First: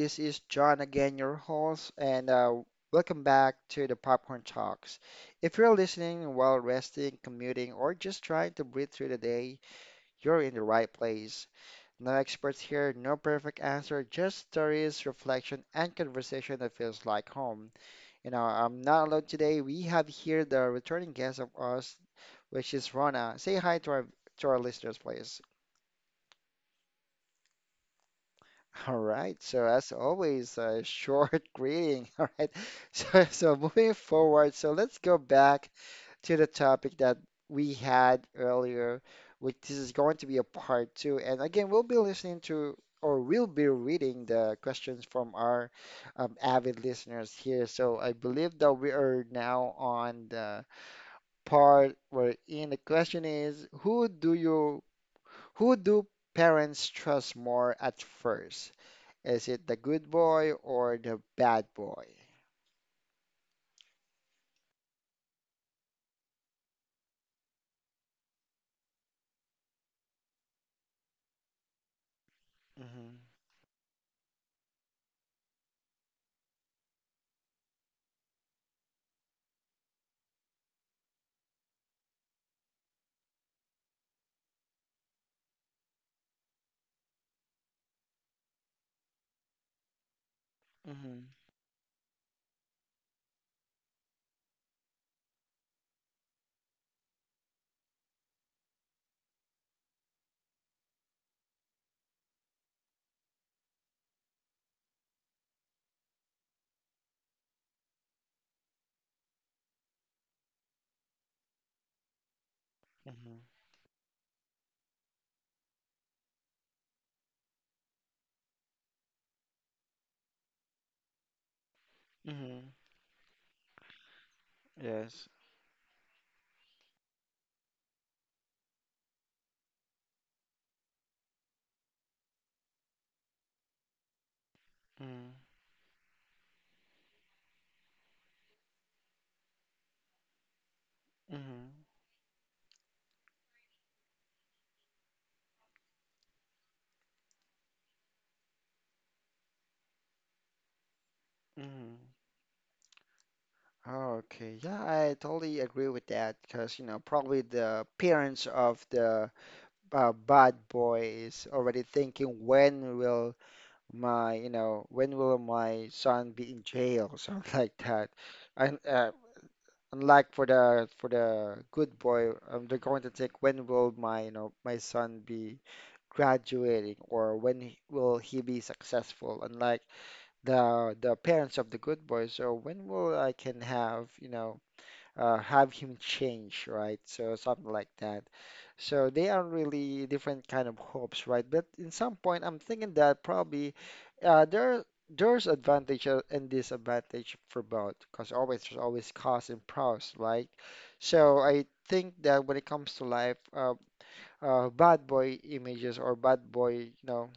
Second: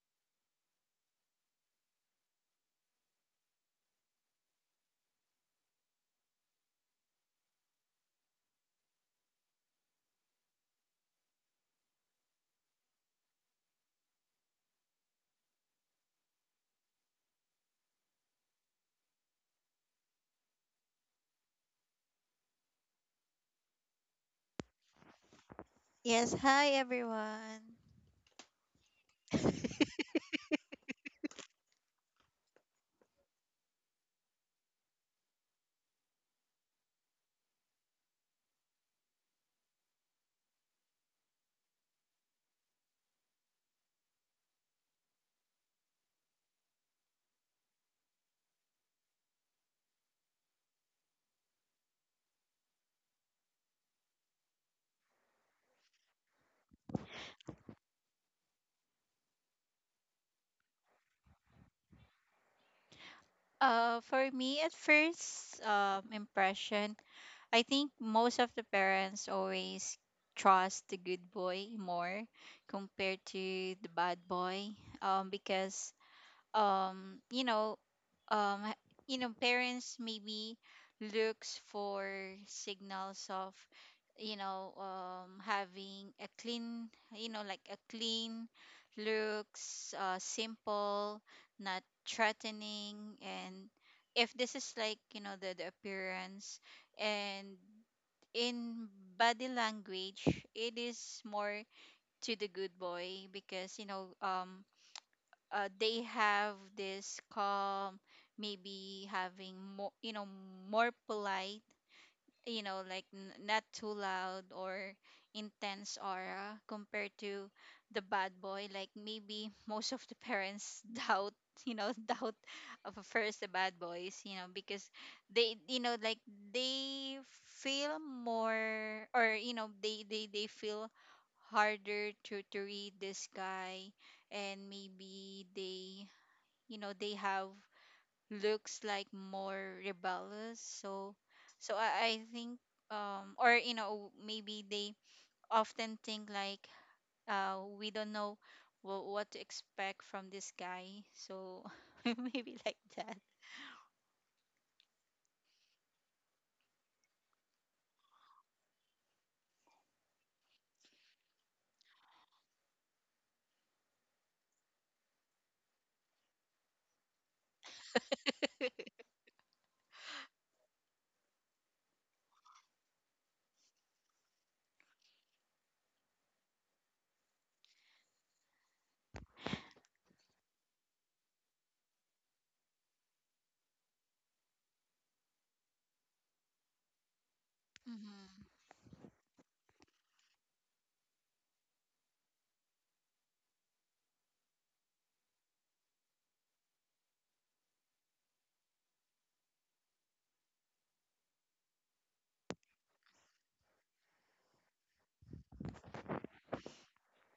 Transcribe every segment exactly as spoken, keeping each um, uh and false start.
this is John again, your host, and uh, welcome back to the Popcorn Talks. If you're listening while resting, commuting, or just trying to breathe through the day, you're in the right place. No experts here, no perfect answer, just stories, reflection, and conversation that feels like home. You know, I'm not alone today. We have here the returning guest of us, which is Rona. Say hi to our to our listeners, please. Yes, hi everyone. All right. So as always, a short greeting. All right. So so moving forward, so let's go back to the topic that we had earlier, which this is going to be a part two. And again, we'll be listening to or we'll be reading the questions from our um, avid listeners here. So I believe that we are now on the part where in the question is, who do you who do parents trust more at first? Is it the good boy or the bad boy? Uh, for me, at first um, impression, I think most of the parents always trust the good boy more Mm-hmm. compared to the bad boy, um, because um you know um h- you know, parents maybe looks for signals of, you know, um having a clean, you know, like a clean looks, uh, simple, Mm-hmm. not threatening. And if this is, like, you know, the, the appearance and in body language, it is more to the good boy because, you know, um uh, they have this calm, maybe having more, you know, more polite, you know, like n- Mm-hmm. not too loud or intense aura compared to the bad boy. Like maybe most of the parents doubt, you know, doubt Mm-hmm. of first the bad boys, you know, because Yes. they, you know, like they feel more, or you know they they, they feel harder to to read this guy. And Mm-hmm. maybe they, you know, they have looks like more rebellious. So Mm-hmm. so i, I think, um or you know, maybe they often think like, uh, we don't know what, what to expect from this guy, so Mm-hmm. maybe like that. Oh, okay, yeah, I totally agree with that because, you know, probably the parents of the uh, bad boy is already thinking when will my, you know, when will my son be in jail, something like that. And uh, Unlike for the for the good boy, um, they're going to take when will my, you know, my son be graduating or when he- will he be successful? Unlike the the parents of the good boy, so when will I can have, you know, uh, have him change, right? So something like that. Hmm. So they are really different kind of hopes, right? But in some point, I'm thinking that probably uh, there there's advantage uh, and disadvantage for both, because always there's always costs and pros, right? So I think that when it comes to life, uh, uh, bad boy images or bad boy, you know,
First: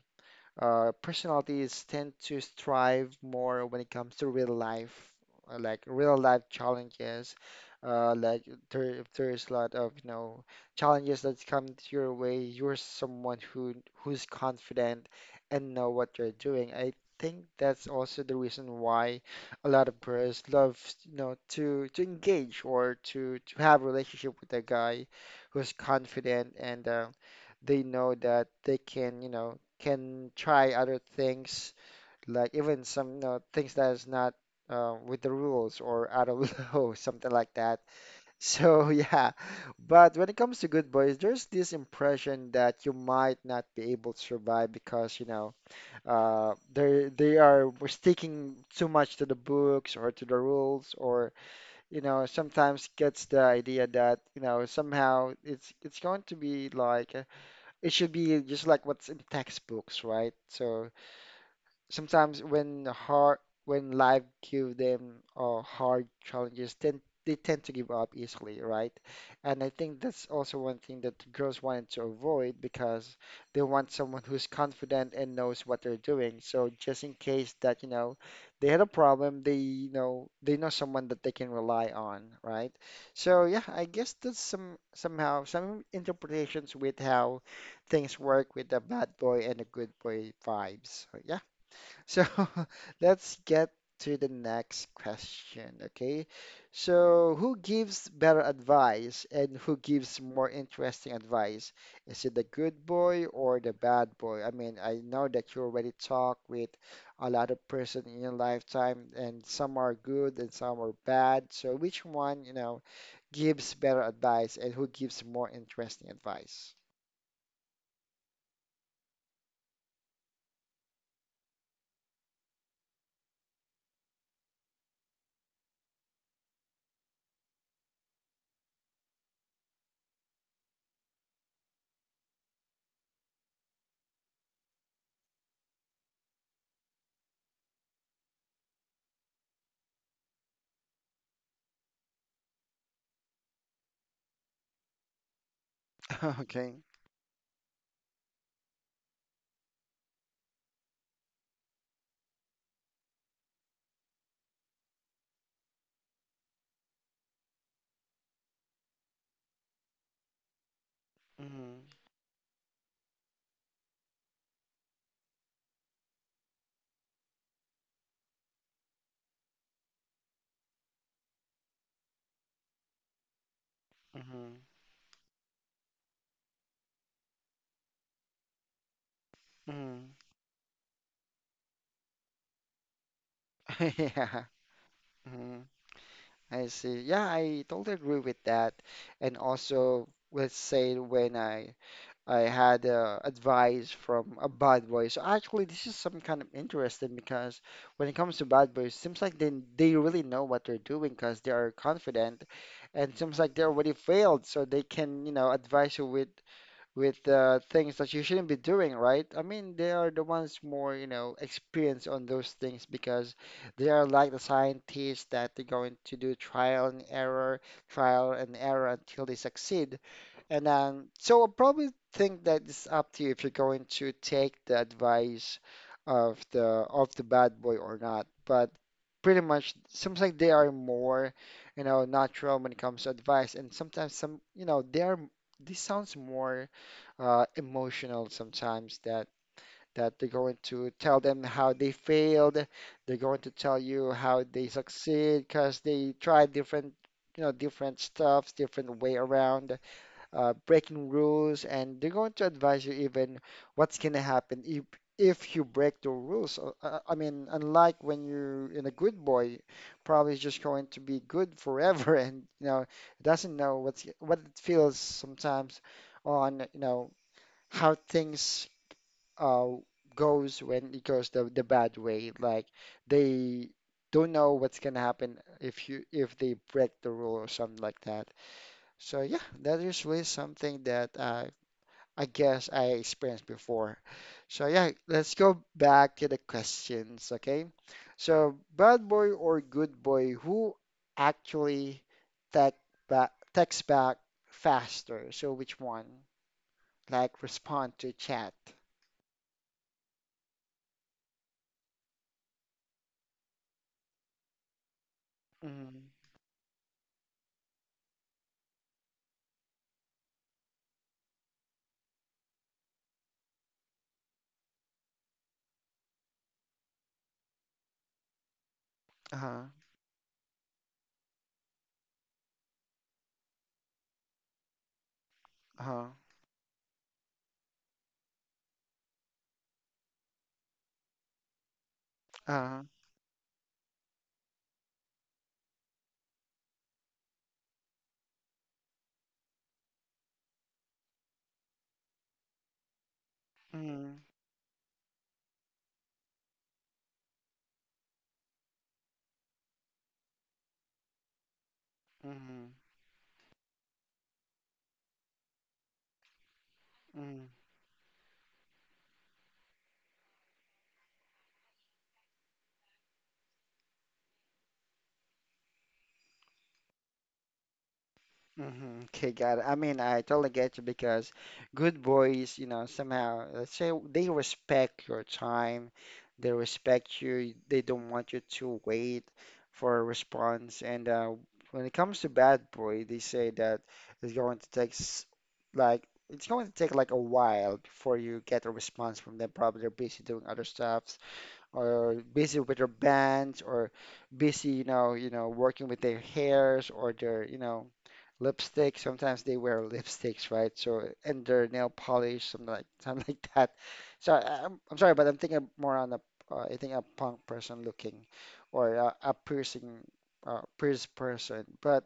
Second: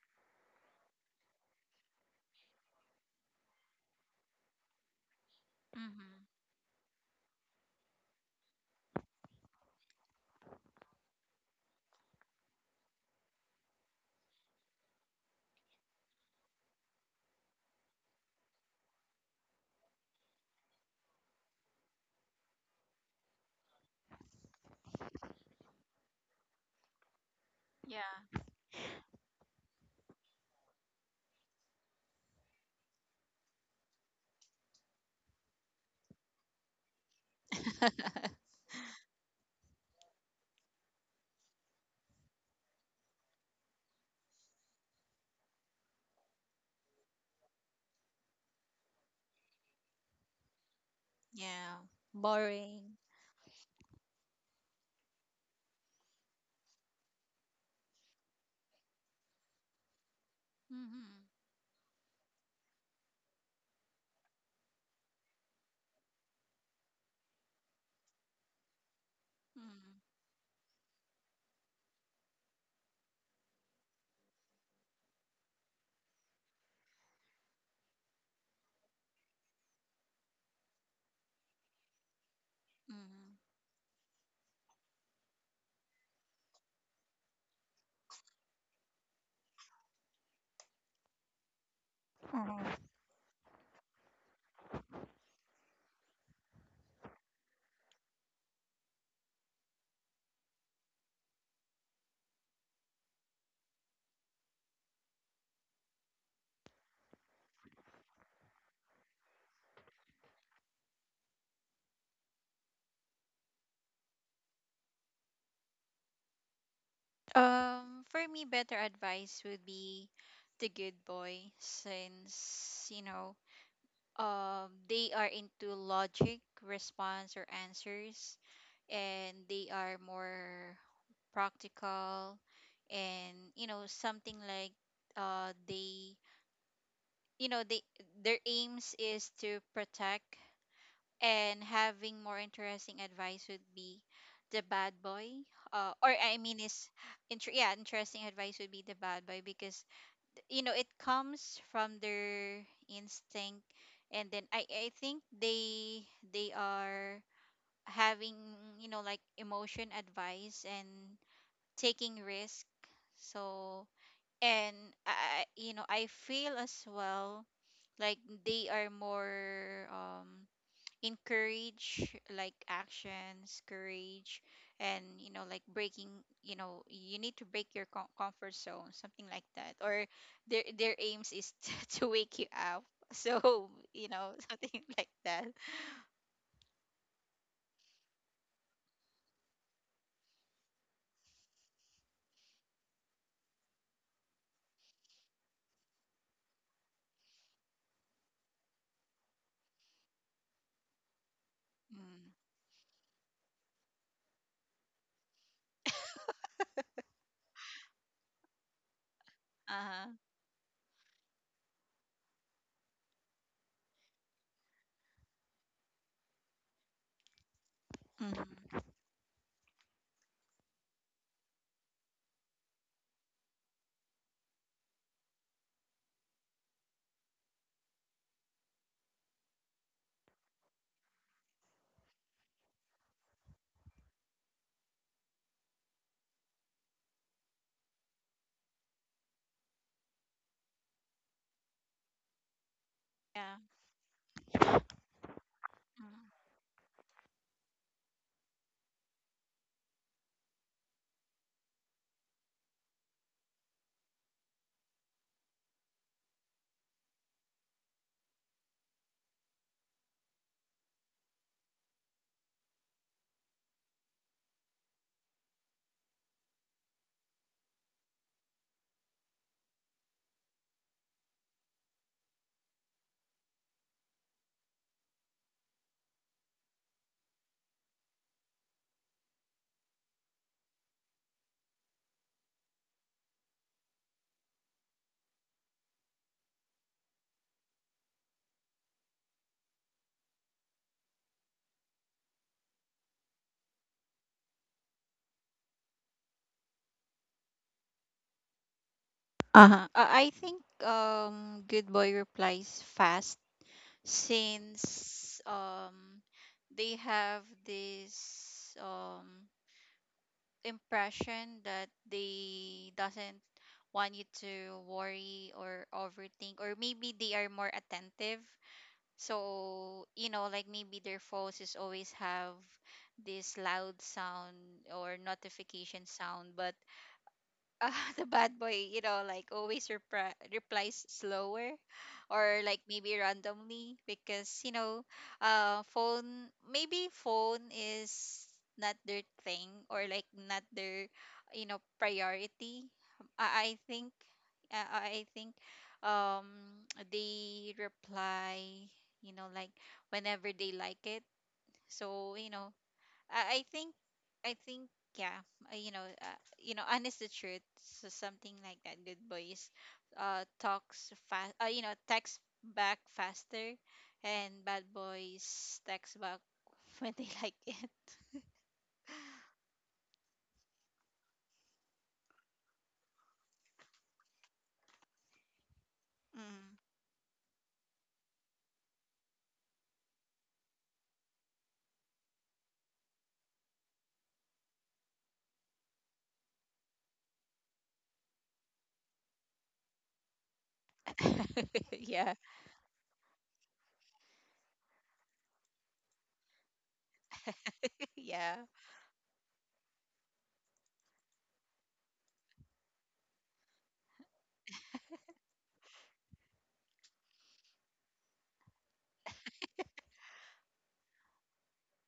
uh, personalities tend to strive more when it comes to real life, uh, like real Hmm. life challenges. Uh, like there, if there's a lot of, you know, challenges that come your way, you're someone who who's confident and know what you're doing. I think that's also the reason why a lot of girls love, you know, to to engage or to to have a relationship with a guy who's confident, and uh, they know Yeah. that they can, you know, can try other things, like even some, you know, things that is not uh, with the rules or out of law, something like that. So yeah, but when it comes to good boys, there's this impression that you might not be able to survive because, you know, uh, they they are sticking too much to the books or to the rules, or Yeah. you know, sometimes Boring. gets the idea that you know somehow it's it's going to be like it should be just like what's in textbooks, right? So Hmm. sometimes when hard when life give them uh, hard challenges, then they tend to give up easily, right? And I Hmm. think that's also one thing that the girls wanted to avoid because they want someone who's confident and knows what they're doing, so just in case that you know they had a problem, they, you know, they know someone that they can rely on, right? Hmm. So yeah, I guess that's some, somehow some interpretations with how things work with the bad boy and the good boy vibes. So yeah, so Mhm. let's get to the next question, okay? So, who gives better advice and who gives more interesting advice? Is it the good boy or the bad boy? I mean, I know that you already talk with a lot of person in your lifetime, and some are good and some are bad. So, which one, you know, gives better advice and who gives more interesting advice? Um, for me, better advice would be the good boy, since you know, um, they are into logic, response, or answers, and they are more practical. And you know, something like, uh, they, you know, they, their aims is to protect. And having more interesting advice would be the bad boy, uh, or I mean, Okay. is inter- yeah, interesting advice would be the bad boy because, you know, it comes from their instinct. And then i i think they they are having, you know, like emotion advice and Mm-hmm. taking risk. So, and i I- you know, I feel as well, like they are more, um, encourage, like actions courage, and you know, like breaking, you know, you need to break your com- comfort zone, something like that. Or Mm-hmm. their their aims is to to wake you up so you know Mm-hmm. something like that. Yeah. I see. Yeah, I totally agree with that. And also, let's say when I I had uh, advice from a bad boy. So actually, this is some kind of interesting because when it comes to bad boys, seems like they they really know what they're doing because they are Mm. confident, and seems like they already failed, so they can, you know, advise you with with uh, things that you shouldn't be doing, right? I mean, they are Uh-huh. the ones more, you know, experienced on those things because they are like the scientists that they're going to do trial and error, trial and Mhm. error until they succeed. And then, so I probably think that it's up to you if you're going to take the advice of the of the bad boy or not. But pretty much, seems like they are more, you know, natural when it comes to advice, and sometimes some, you know, they are. This sounds more uh, emotional sometimes, that that they're going to tell them how they failed, they're going to Yeah. tell you how they succeed because they Mhm. tried different, you know, different stuffs, different way around, uh, breaking rules, and they're going to advise you even what's gonna happen if if you break the rules. Uh, uh, I mean, unlike when you're in a good boy, probably is just going to be good forever, and you know doesn't know what's what it feels sometimes on, you know, how things uh goes when it goes the the bad way. Like they don't know what's gonna happen if you, if they break the rule or something like that. So yeah, that is really something that uh, I guess I experienced before. So yeah, let's go back to the questions, okay? So bad boy or good boy, who actually text back text back faster? So which one? Like respond to chat. Uh-huh. uh, I think, um, good boy replies fast since, um, Mm-hmm. they have this, um, impression that they doesn't want you to worry or overthink, or maybe they are more attentive. Uh-huh. So you know, like maybe their phones is always have this loud sound or notification Uh-huh. sound. But, uh, the bad boy, you know, like always repri- replies slower, or like Uh-huh. maybe randomly because, you know, uh, phone, maybe phone is not their thing, or like not their, you know, priority. I, I think, Mm-hmm. uh, I think um, they reply, you know, like whenever they like it. So, you know, Mm-hmm. I, I think I think yeah, uh, you know, uh, you know, honest the truth, so something like that. Good boys, uh, talks fast. Uh, you know, text back faster, and bad boys text back when they like it. Mm-hmm. Okay, got it. I mean, I totally get you because good boys, you know, somehow, let's say they respect your time, they Mm. respect you, they don't want you to wait for a response. And uh, when it comes to bad boy, they say that it's going to take s- like it's going to take like a while before you get a response from them. Probably they're busy doing other stuff or Yeah, busy with their bands or busy, you know, you know, working with their hairs or their, you know, yeah. lipstick. Sometimes they wear lipsticks, right? So and their nail polish, something like something like that. So I, I'm I'm sorry, but I'm thinking more on a uh, I think a punk person looking or a, a piercing uh, pierced person. But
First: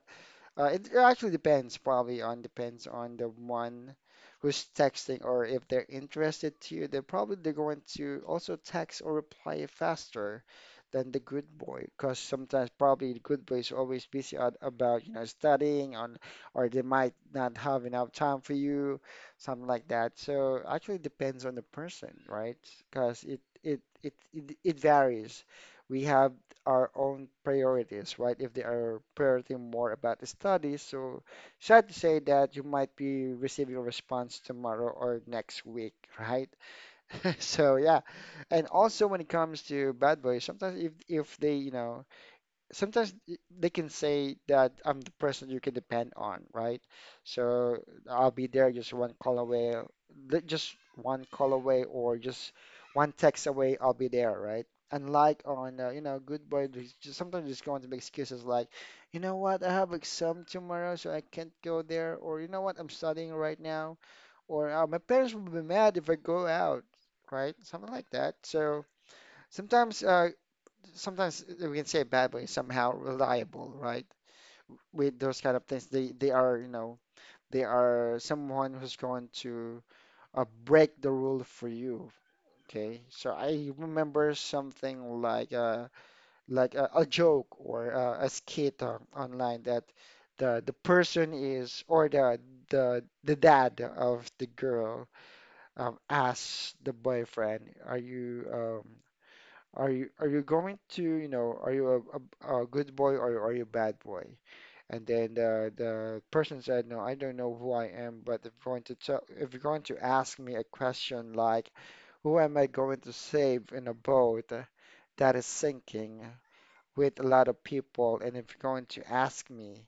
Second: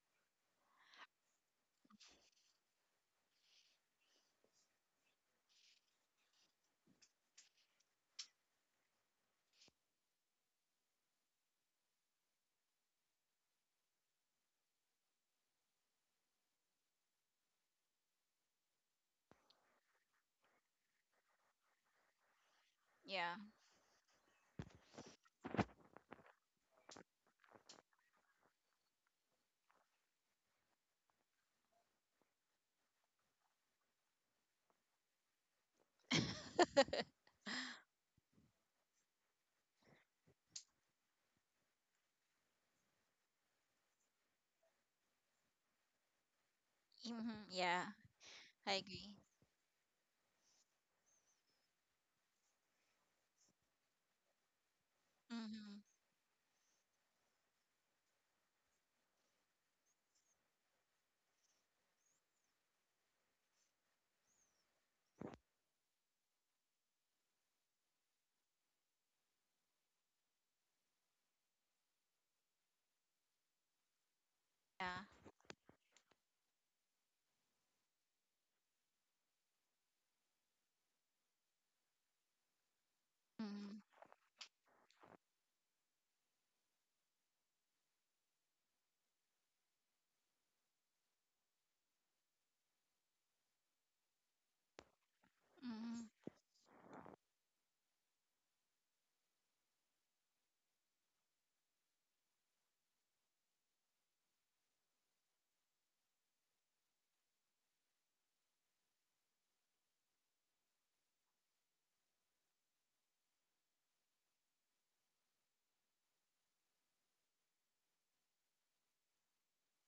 uh, it actually depends, probably on depends on the one who's texting or if they're interested to you, they're probably they're going to also text or reply faster than the good boy, because sometimes probably the good boy is always busy on, about you know studying on, or they might not have enough time for you, something like that. So actually depends on the person, right? Because Yeah. it it it it, it varies. We have our own priorities, right? If they are priority more about the study, so sad to say that you might be receiving a response tomorrow or next week, right? So yeah, and also when it comes to bad boys, sometimes if if they, you know, sometimes y- they can say that I'm the person you can depend on, right? Mm-hmm. So Yeah, I'll be there, I just one agree. call away, li- just one call away, or just one text away. I'll be there, right? Unlike on Mm-hmm. uh, you know, Good Boy, there's just sometimes just going to make excuses like, you know what, I have exam tomorrow, so I can't go there, or you know what, I'm studying right now, or uh, my parents will be mad if I go out, right? Something like that. So sometimes uh, sometimes uh, we can say a bad way somehow reliable, right? Yeah. With those kind of things, they they are, you know, they are someone who's going to uh, break the rule for you. Okay, so I Mm-hmm. remember something like uh like a, a joke or uh, a skit on, online that the the person is or the the the dad of the girl um Mm-hmm. asks the boyfriend, are you um are you are you going to, you know, are you a, a, a good boy or are you a bad boy? And then the the person said, no, I don't know who I am, but if you're going to tell, if you're going to ask me a question like, who am I going to save in a boat that is sinking with a lot of people? And if you're going to ask me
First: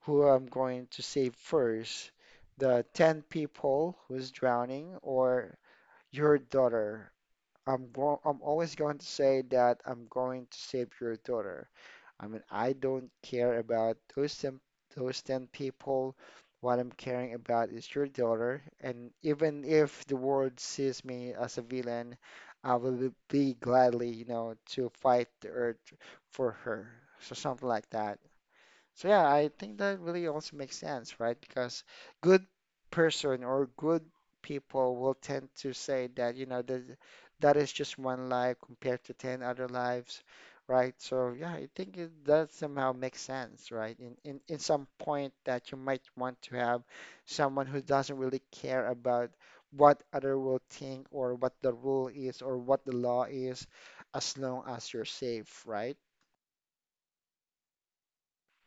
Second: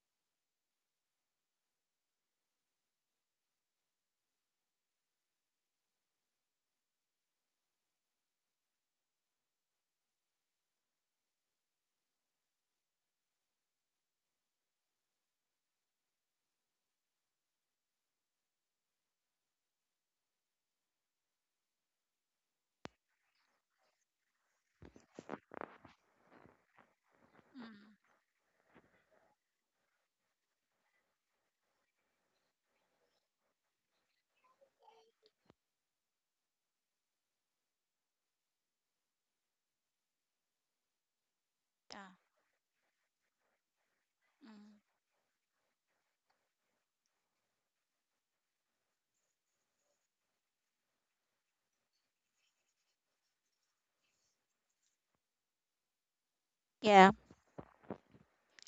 who I'm going to save first, the ten people who's drowning or your daughter? I'm go I'm always going to say that I'm going to save your daughter. I mean, I don't care about those ten, those ten people. What I'm caring about is your daughter. And even if the world sees me as a villain, I will be gladly, you know, to fight the earth for her. So something like that. So yeah, I think that really also makes sense, right? Because good person or good people will tend to say that, you know, that that is just one life compared to ten other lives, right? So yeah, I think it, Mm-hmm. that somehow makes sense, right? In, in in some point that you might want to have someone who doesn't really care about what other will think or what the rule is or what the law is, as long as you're safe, right? Yeah. Mm-hmm.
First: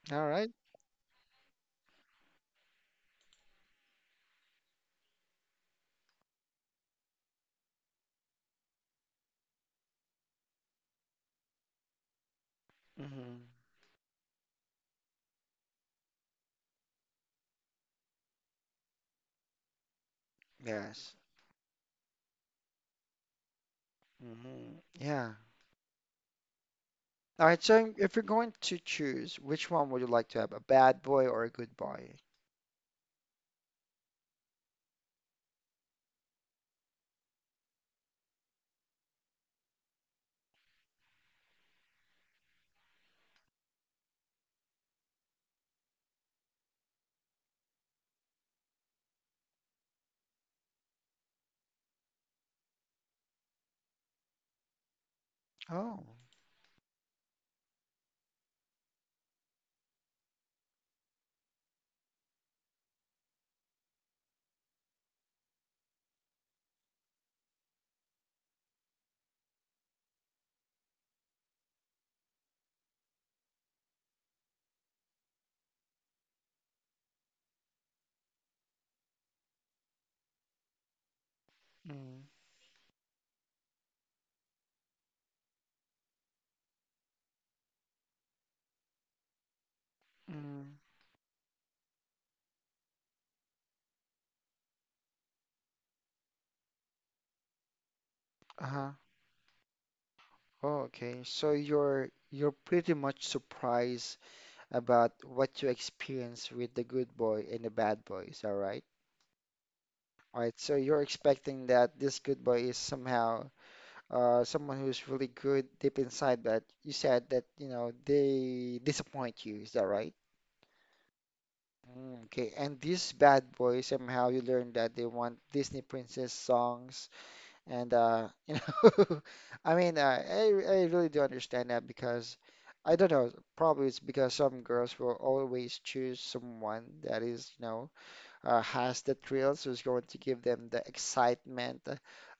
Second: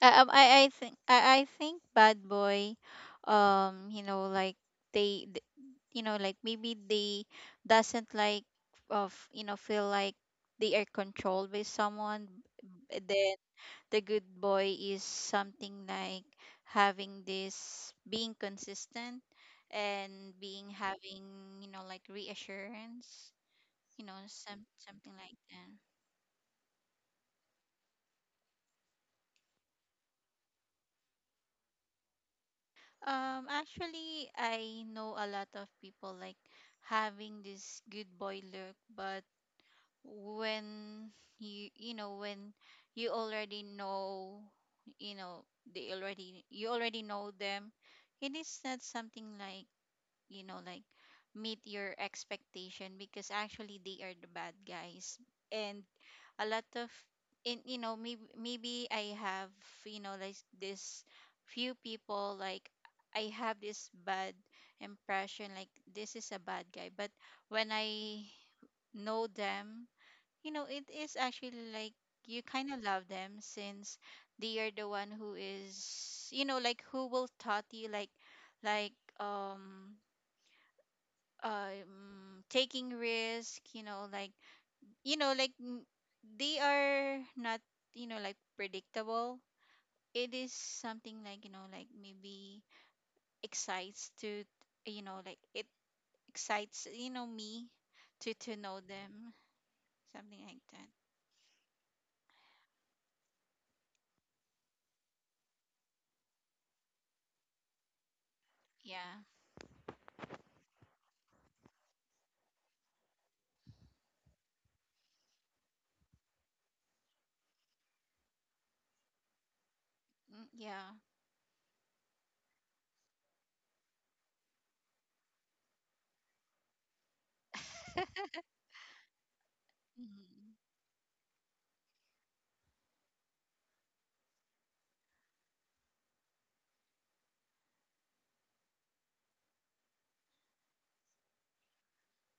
I All um, I right. I think I I think Bad Boy, um, you know, like they, th- you know, like maybe they doesn't like of, you know, feel like they are controlled by someone. b- Then Mm-hmm. the good boy is something like having this being consistent and being Yes. having, you know, like reassurance, you know, some Mhm. something Yeah. like that. All right. So if you're going to choose, which one would you like to have, a bad boy or a good boy? Um, actually, I know a lot of people like having this good boy look, but when you you know when you already know, you know they already you already know them, it is not something like, you know, like meet your expectation because actually they are the bad guys. And Oh. a lot of, in you know, maybe maybe i have, you know, like this few people like I have this bad impression, like this is a bad guy, but when I know them, you know, it is actually like you kind of love them since they are the one who is, you know, like who will taught you like like um Mm, um taking risk, you know, like, you know, like n- they are not, you know, like predictable. It is mm, something like, you know, like maybe excites to, you know, like it excites, you know, me to to know uh-huh. them, something like Oh, that. okay. So you're you're pretty much surprised about what you experience with the good boy and the bad boy. Is that right? Yeah. All right. So you're expecting that this good boy is somehow uh, someone who's really good deep inside, but you said that you know they disappoint you. Is that right? Mm, yeah. Mm, okay, and these bad boys, somehow you learn that they want Disney princess songs, and uh, you know, I mean, uh, I Mhm. I really do understand that because I don't know, probably it's because some girls will always choose someone that is, you know, uh, has the thrills, who's going to give them the excitement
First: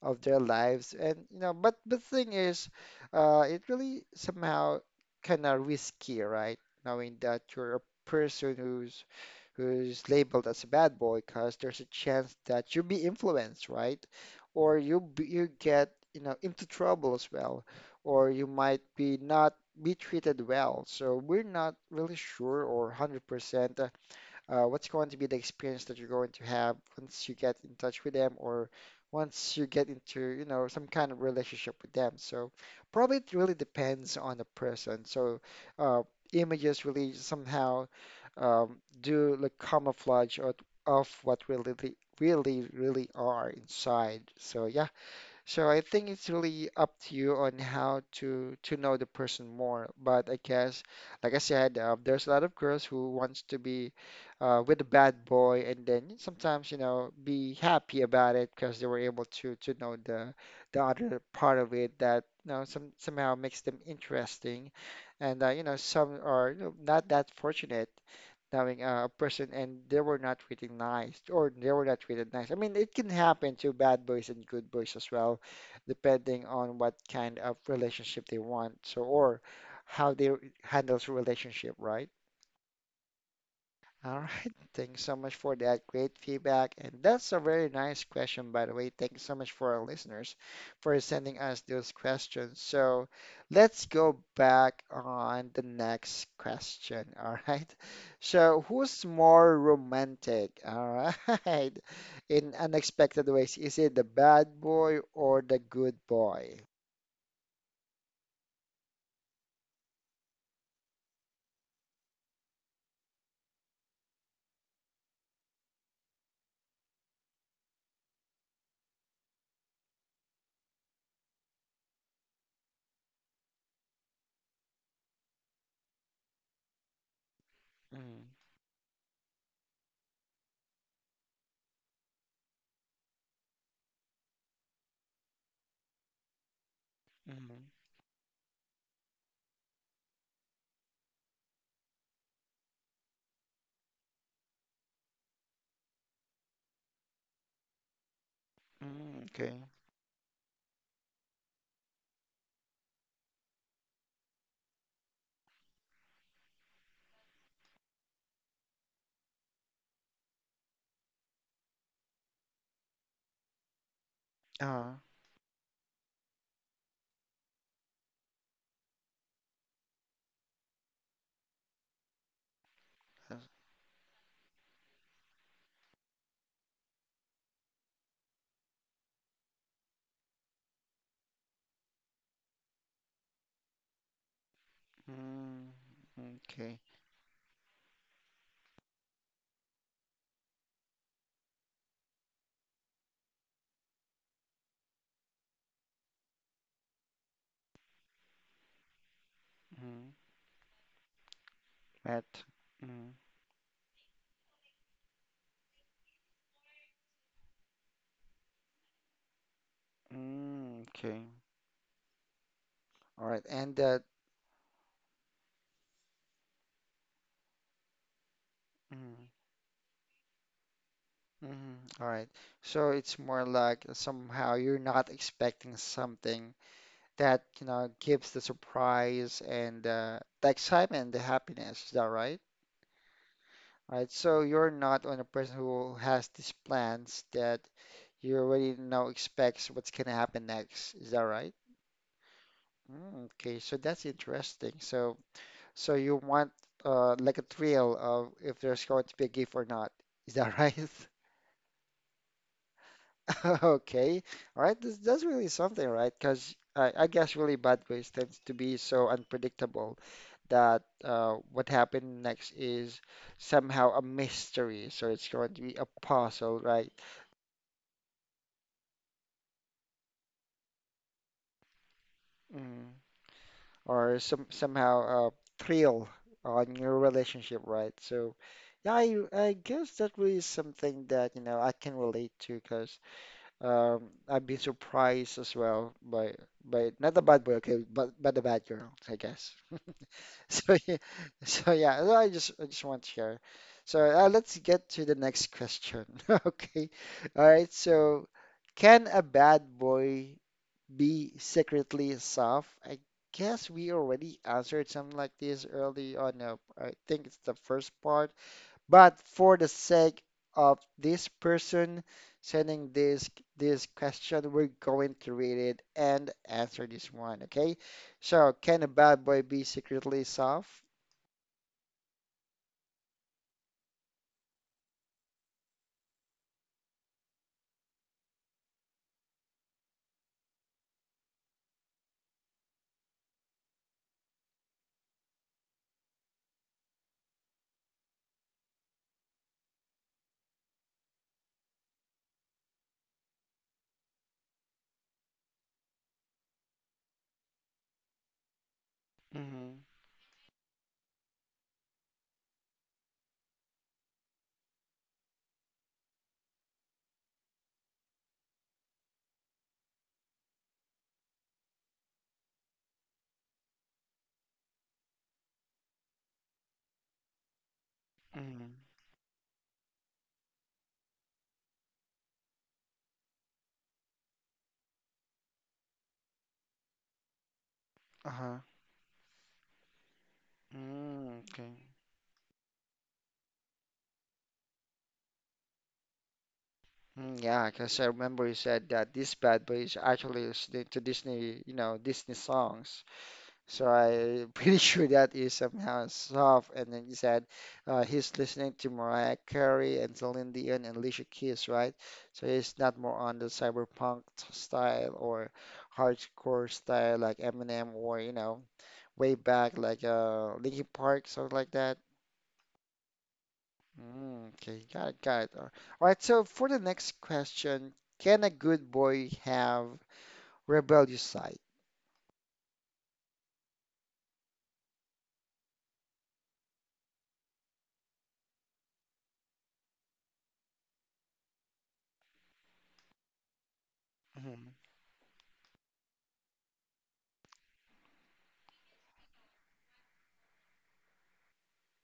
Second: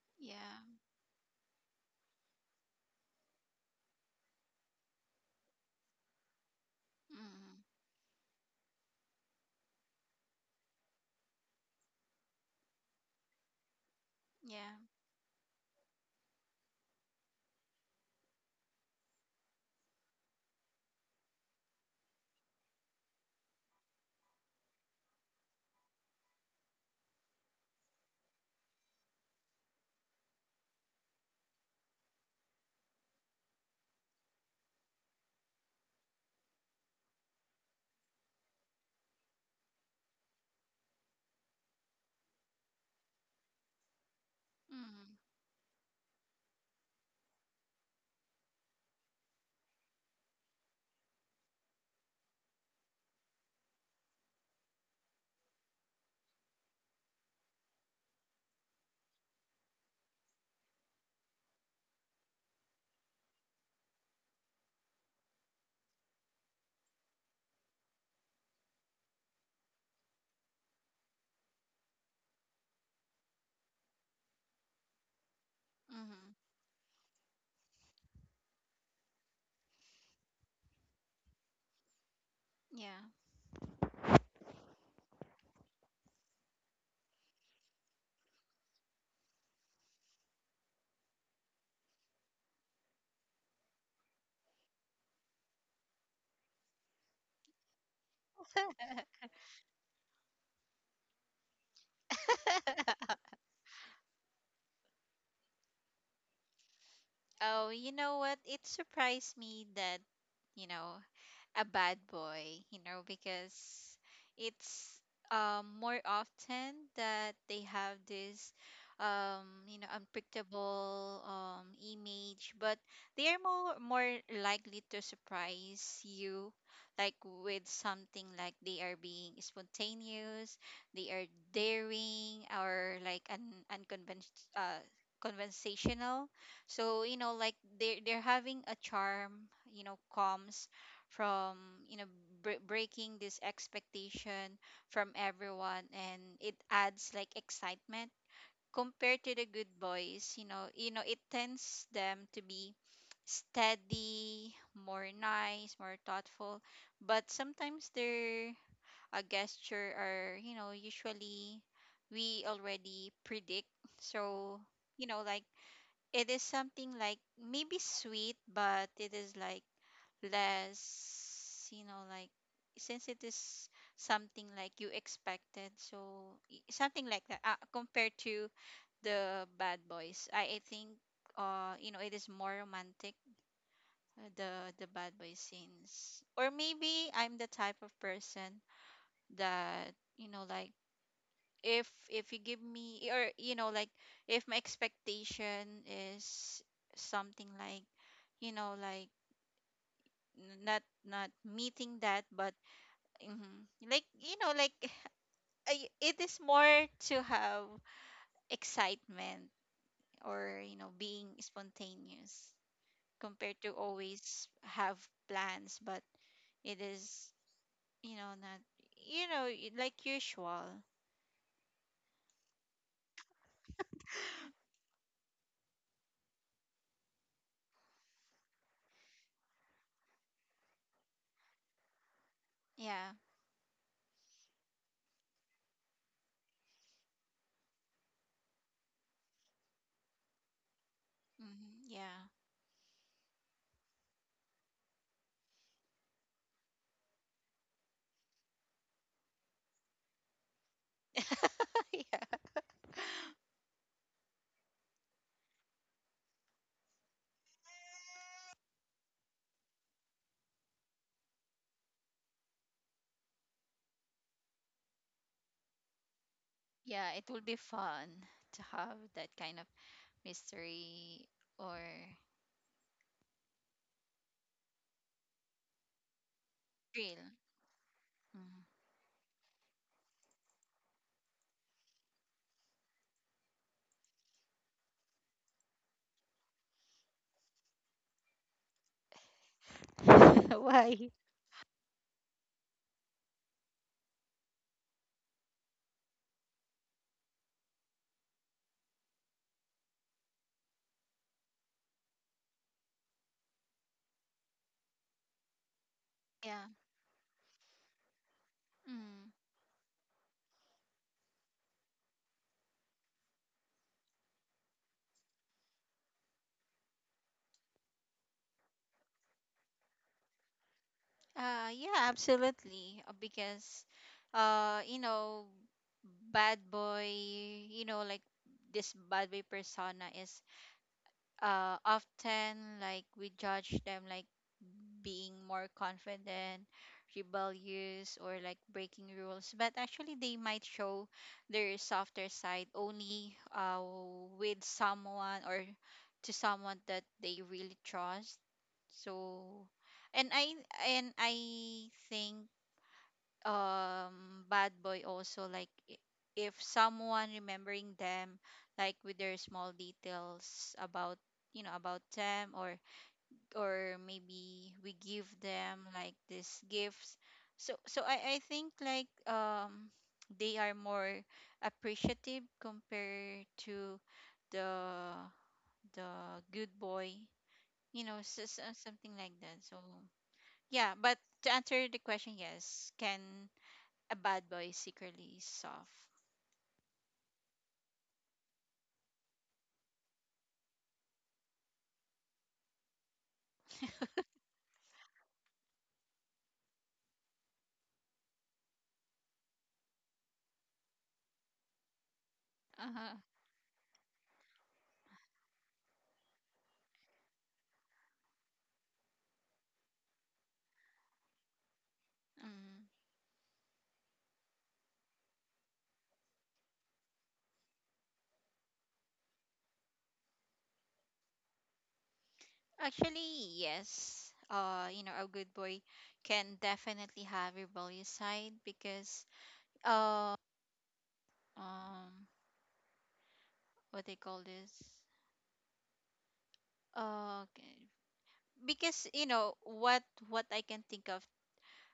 of their Yeah. lives, and you know, but the thing is, uh, it really somehow kind of risky, right? Knowing that Mm. you're a person who's who's labeled as a bad boy because there's a chance that you'll be influenced, right? Yeah. Or you be, you get you know into trouble as well, or you might be not be treated well. So we're not really sure or one hundred percent uh, what's going to be the experience that you're going to have once you get in touch with them or once you get into, you know, some kind of relationship with them. So probably it really depends on the person. So uh, images really somehow um, do the camouflage of, of what really, really, really are inside. So yeah, Mm. so I think it's really up to you on how to to know the person more. But I guess, like I said, uh, there's a lot of girls who wants to be uh, with a bad boy, and then sometimes you know be happy about it because they were able to to know the the other part of it that you know some somehow makes them interesting, and uh, you know some are you know, not that fortunate knowing uh, a person and they were not treated nice or they were not treated nice. I mean, it can happen to bad boys and good boys as well, Hmm. depending on what kind of relationship they want, so or how they handles relationship, right? Yeah. All right. Thanks so much for that great feedback. And that's a very nice question, by the way. Thanks so much for our listeners for sending us those questions. So let's go back on the next question. All right. So, who's more romantic? All right. In unexpected ways, is it the bad boy or the good boy? Oh, you know what, it surprised me that, you know, a bad boy, you know, because it's, um, more often that they have this, um, you know, unpredictable, um, image, but they are more more likely to surprise you, like with Mm, something like they are being spontaneous, they are daring, or like un unconventional. Uh, conversational. So you know, like mm, they're they're having a charm, you know, calm from, you know, bre- breaking this expectation from everyone, and it adds like excitement compared mm, to the okay. good boys. You know, you know, it tends them to be steady, more nice, more thoughtful, but sometimes their a gesture are, you know, usually we already predict. So Uh, you know like it is something like maybe sweet, but it is like less, you know, like since it uh, is something like you expected, so y- something like that, uh, compared to the Bad Boys. I, I think, uh, you know, it is more romantic, uh, the the Bad Boy mm, scenes. Or okay. maybe I'm the type of person that, you know, like if if you give me, or you know, like if my expectation is something like, you know, like Mm. n- not not meeting that, At but, mm, hmm, like, you know, like I- it is more to have excitement or, you mm, know, okay. being spontaneous All right. compared to And that always have plans, but it is, you know, not, you mm, know, y- like usual. mhm, all right. So it's more like somehow you're not expecting something that, you know, gives the surprise and uh, the excitement and the happiness. Is that right? Yeah. All right. So you're not on a person who has these plans that you already know expects what's gonna happen next. Is that right? Hmm. Yeah. Mm, okay. So that's interesting. So So you want uh, like a thrill of if there's going to be a gift or not. Is that right? Yeah. Okay. All right. This, that's really something, right? Because I, I guess really bad ways tends to be so unpredictable that uh, what happened next is somehow a mystery. So it's going to be a puzzle, right? Yeah, it will be fun to have that kind of mystery or Mm. Or some somehow a thrill on your thrill. relationship, right? So Hmm. yeah, I, I guess that really is something that, you know, I can relate to because. Um, I've been surprised as well by by not the bad boy, okay, but but the bad girl, I guess. So yeah, Why? so yeah, well, I just I just want to share. So uh, let's get to the next question. Okay, all right. So can a bad boy be secretly soft? I guess we already answered something like this early on. Uh, Yeah. I think it's the first part. But Mm. for the sake of this person sending this this question, we're going to read it and answer this one, okay? So, can a bad boy be secretly soft? Uh, yeah, absolutely. uh, Because, uh, you know, bad boy, you know, like this bad boy persona is, uh, often like we judge them like being more confident, rebellious, or like breaking rules. But actually, they might show their softer side only, uh, with someone, or to someone that they really trust. So, Mm-hmm. and I and I think, um, bad boy also like, i- if someone remembering them, like with their small details about, you know, about them, or or maybe we give them like these gifts. So so i i Mm-hmm. think like, um, they are more appreciative compared to the the good boy, you know, so, Uh-huh. so- something like that. So yeah, but Mm, to okay. answer the question, yes, can a bad boy secretly is soft. Mm, yeah, because I remember you said that this bad boy is actually listening to Disney, you know, Disney songs. So I'm pretty sure that is somehow soft. And then he said uh, he's listening to Mariah Carey and Celine Dion and Alicia Keys, right? So he's not more Uh-huh. on the cyberpunk style or hardcore style like Eminem or, you know, way back like uh, Linkin Park, something like that. Mm. Mm, okay, got it, got it. All right, so for the next question, can a good boy have rebellious side? Actually, yes. Uh, you know, a good boy can definitely have rebellious side because, uh um what they call Mhm. this? Uh, okay. Because you know what what I can think of,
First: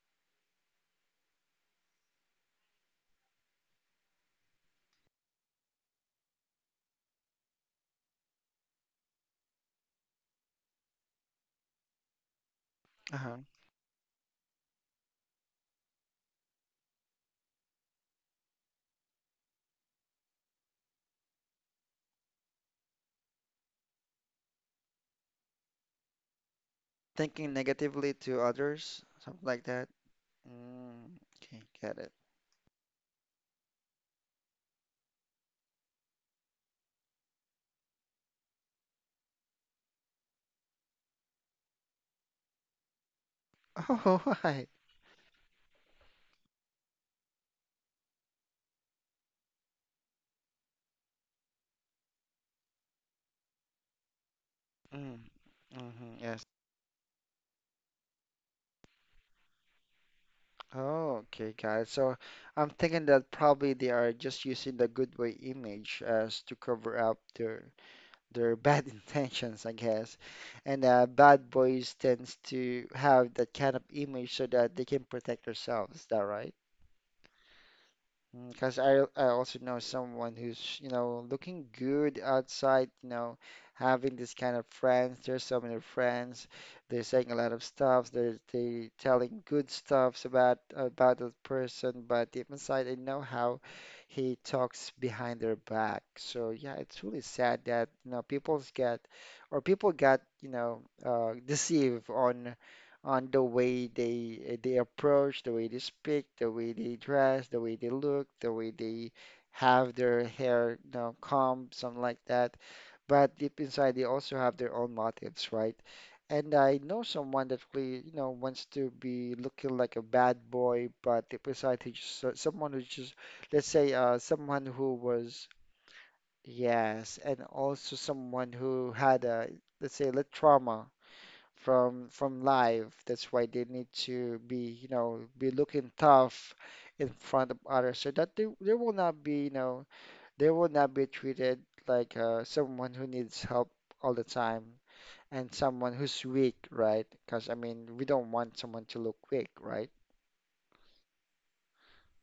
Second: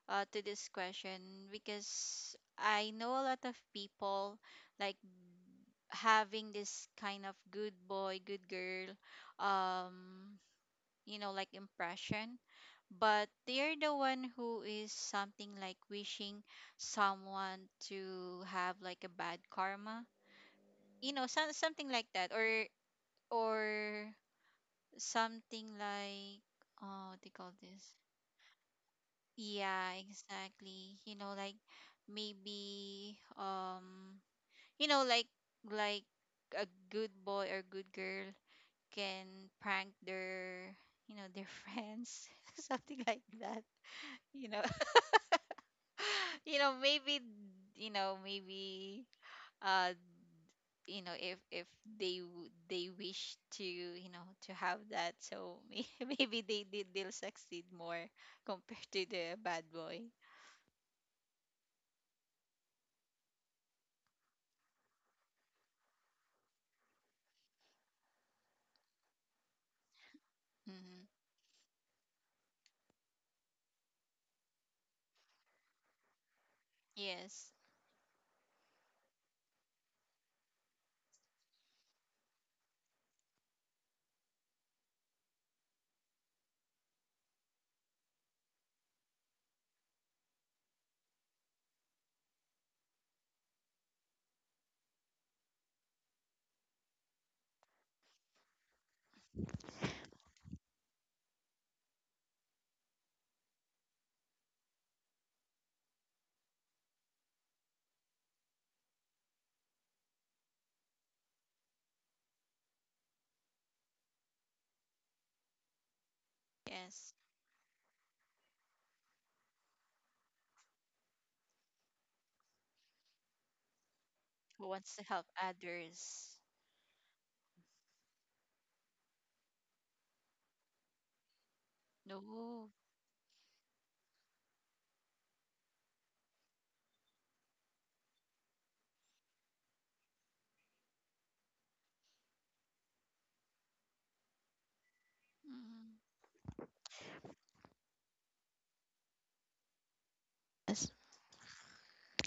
uh, to this question, because I know a lot of people like having this kind of good boy, good girl, um, you know, like impression, but Uh-huh. they're the one who is something like wishing someone to have like a bad karma, you know, some, something like that. or or something like, oh, what do you call Thinking this? negatively to others, something like that. Yeah, exactly, Mm, you know, like okay, get it. maybe, um, you know, like like a good boy or good girl can prank their, you know, their friends, something like that, Oh, you know, right. you know maybe, you know maybe, uh, you know, if if they w- they wish to, you know, to have that, Mm, so may- hmm maybe yes. they did, they'll succeed more compared to the bad boy. Oh, okay, got it. So I'm thinking that probably they are just using the good way image as to cover up their their bad intentions, I guess. And Hmm. uh, bad boys tends to have that kind of image so that they can protect themselves. Is that right? Yes. Because I I also know someone who's, you know, looking good outside, you know, having this kind of friends. There's so many friends. They're saying a lot of stuff. They're they telling good stuffs about about that person, but deep inside they know how he talks behind their back. So yeah, it's really sad that, you know, people's get or people got, you know, uh, deceived on on the way they eh, they approach, the way they speak, the way they dress, the way they look, the way they have their hair, you know, combed, something like that. But deep inside, they also have their own motives, right? And I know Yes. someone that really, you know, wants to be looking like a bad boy, but deep inside, he just so- someone who just, let's say, uh, Who someone wants who to help was, others. yes, and also someone who had a, let's say, a trauma from No. from Mm. life. That's why they need to be, you know, be looking tough in front of others so that they, they will not be, you know, they will not be treated like uh, someone who needs help all the time and someone who's weak, right? Because I mean, we don't want someone to look weak, right? Yes.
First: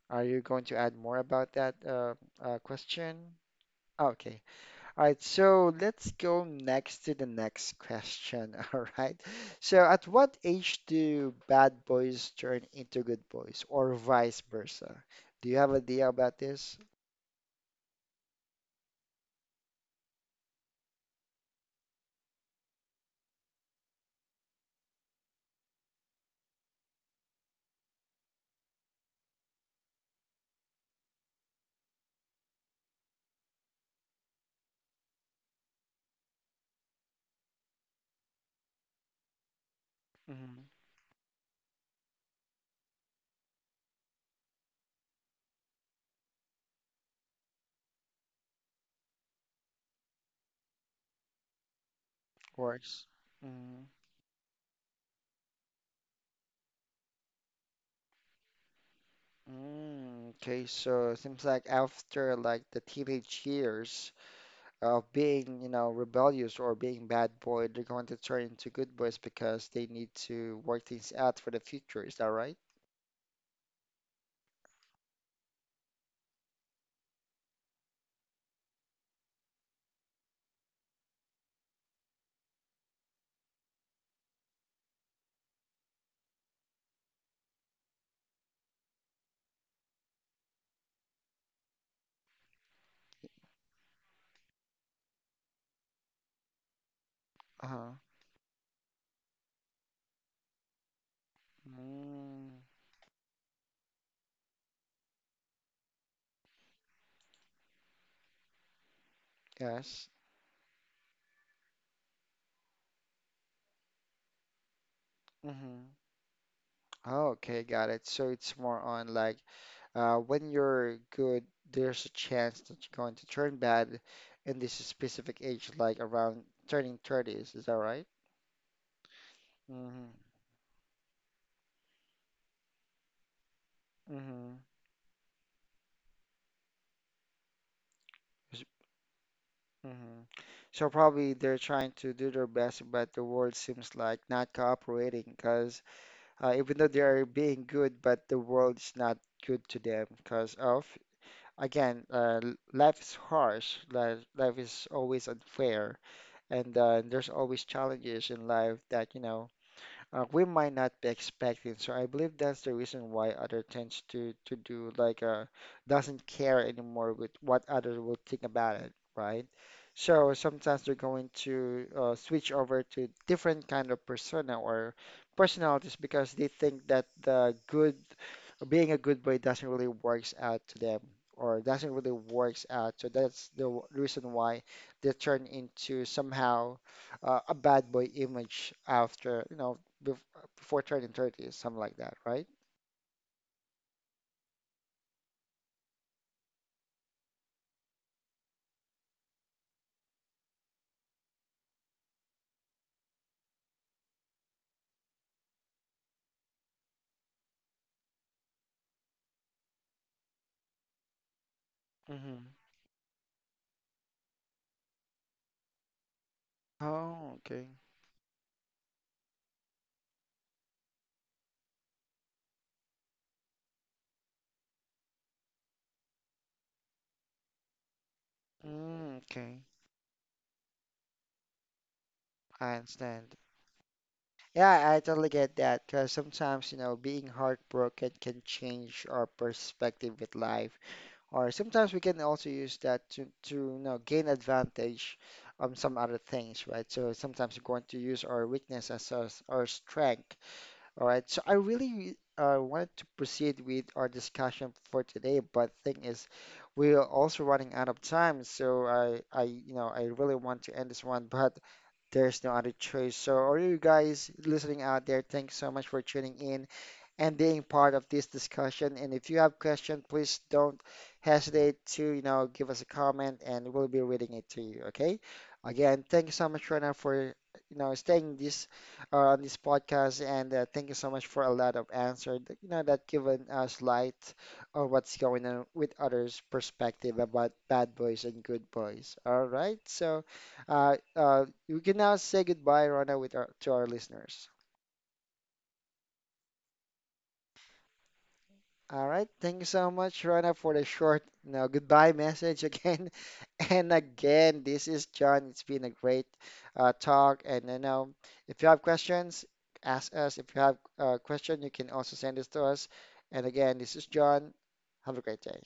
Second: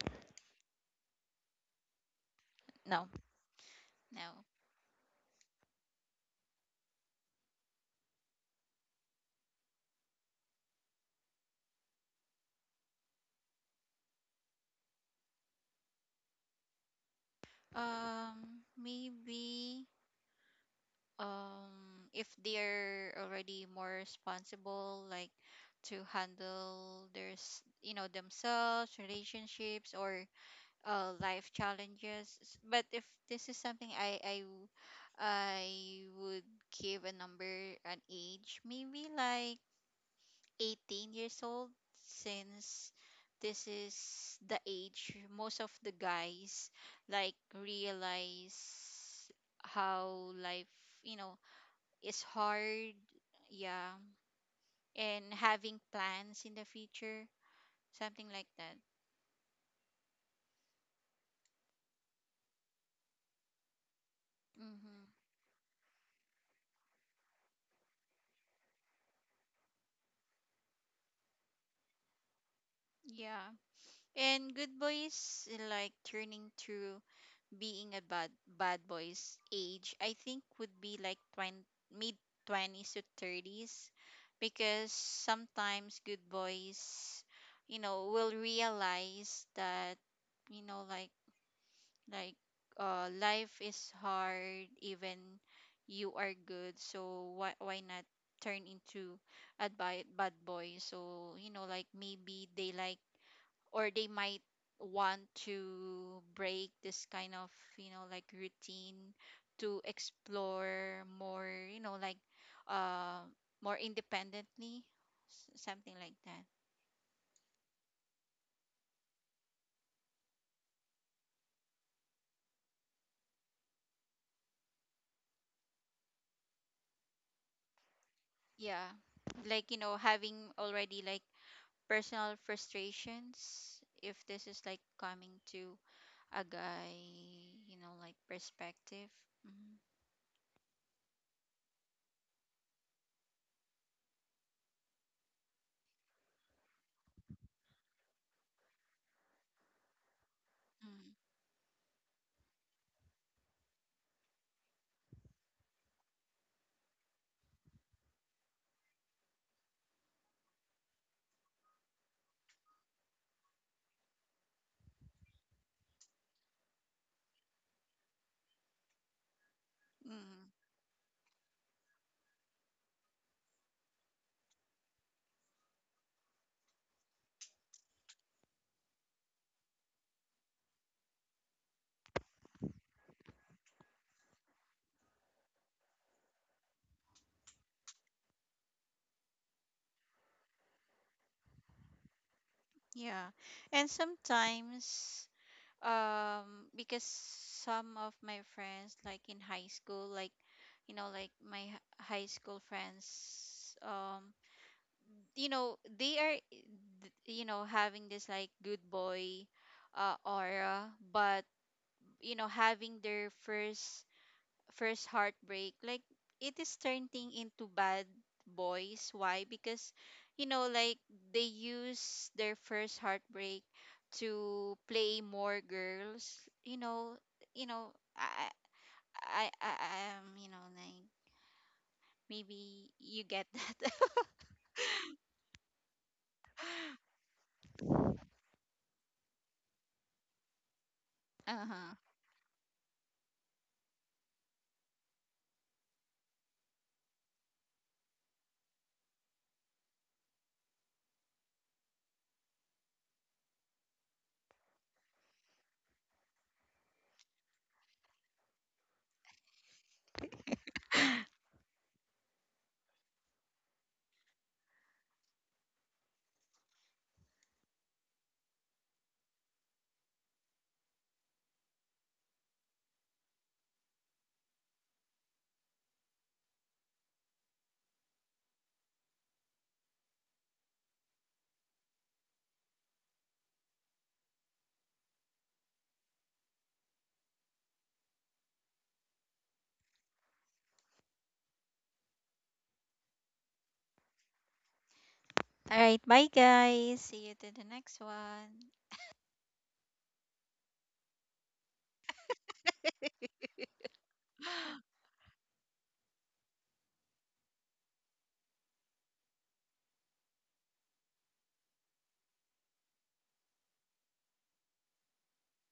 Are you going to add more about that uh, uh, No. question? Okay. No. All right, so let's go next to the next question. All right. So, at what age do bad boys turn into good boys, or vice versa? Do you have an idea about this? Um, maybe, um, if they're already more responsible like to handle their s- you know, themselves relationships or, uh, life challenges. S- but if this is something i i w- I would give a number an age maybe like Mhm. eighteen years old, since this is the age most of the guys like realize how life, you know, is Or hard. mm, Yeah. And having plans in the future, something like that. mm, okay, so it seems like after like the teenage years of Mm-hmm. being, you know, rebellious or being bad boy, they're going to turn into good boys because they need to work things out for the future. Is that right? Yeah. And good boys, like turning through being a bad bad boys age, I think would be like twenty, mid twenties to thirties, because sometimes good boys, you know, will realize that, you know, like like uh, life is hard even you are good. So why why Uh-huh. not turn into a bad, bad boy. So you know, like maybe Mm, they like, or they might want to break this kind of, you know, like routine to yes. explore more, you know, like, uh, more independently, s- Mm-hmm. something like that. Oh, okay, got it. So it's more on like uh, when you're good, there's a chance that you're going to turn bad in this specific age, like around turning thirties. Is that right? Yeah, like you know, Mm-hmm. having already like personal frustrations if this Mm-hmm. is like coming to a guy, you know, like perspective. Hmm. Mm-hmm. So probably they're trying to do their best, but the world seems like not cooperating because uh, even though they are being good, but the world is not good to them because of, Mm. again, uh, l- life is harsh, li- life is always unfair. And uh, and there's always challenges in life that you know uh, we might not be expecting. So I believe that's the reason why other tends to to do like uh doesn't care anymore with what others will think about it, right? So Mm. sometimes they're going to uh, switch over to different kind of persona or personalities because they think that the good being a good boy doesn't really works out to them or doesn't really works out. So that's the w- reason why they turn into somehow uh, a bad boy image after you know Bef before turning thirty, something like that, right? Yeah. And sometimes, um, because some of my friends like in high school, like, you know, like my h- high school friends, um, you know, they are, th- you know, having this like good boy, uh, aura, but you know, Mm-hmm. having their first first heartbreak, like it is turning Oh, into okay. bad boys. Why? Because you know, like they use their first heartbreak to play more girls, you know, you know, i Mm, i okay. i I am, you know, like I maybe you understand. get that. Yeah, I totally get that because sometimes, you know, being heartbroken can change our perspective with life, or Uh-huh. sometimes we can also use that to, to you know, gain advantage on some other things, right? So sometimes we're going to use our weakness as our, our strength. All right, so I really uh, wanted to proceed with our discussion for today, but thing is, we are also running out of time. So I, I, you know, I really want to end this one, but there's no other choice. So, all you guys listening out there, thanks so much for tuning in and being part of this discussion. And if you have questions, please don't hesitate to, you know, give us a comment and we'll be reading it to you. Okay. Again, thank you so much, Rena, for, you know, staying this uh, on this podcast. And uh, thank you so much for a lot of answer, that, you know, that given us light on what's going on with others' perspective about bad boys and good boys. All right. So, uh, uh, you can now say goodbye, Rona, with our, to our listeners. All right, bye guys, see you to the next one. All right. Thank you so much, Rana, for the short, you goodbye message again. And again, this is John. It's been a great uh, talk. And you know, if you have questions, ask us. If you have a question, you can also send this to us. And again, this is John. Have a great day.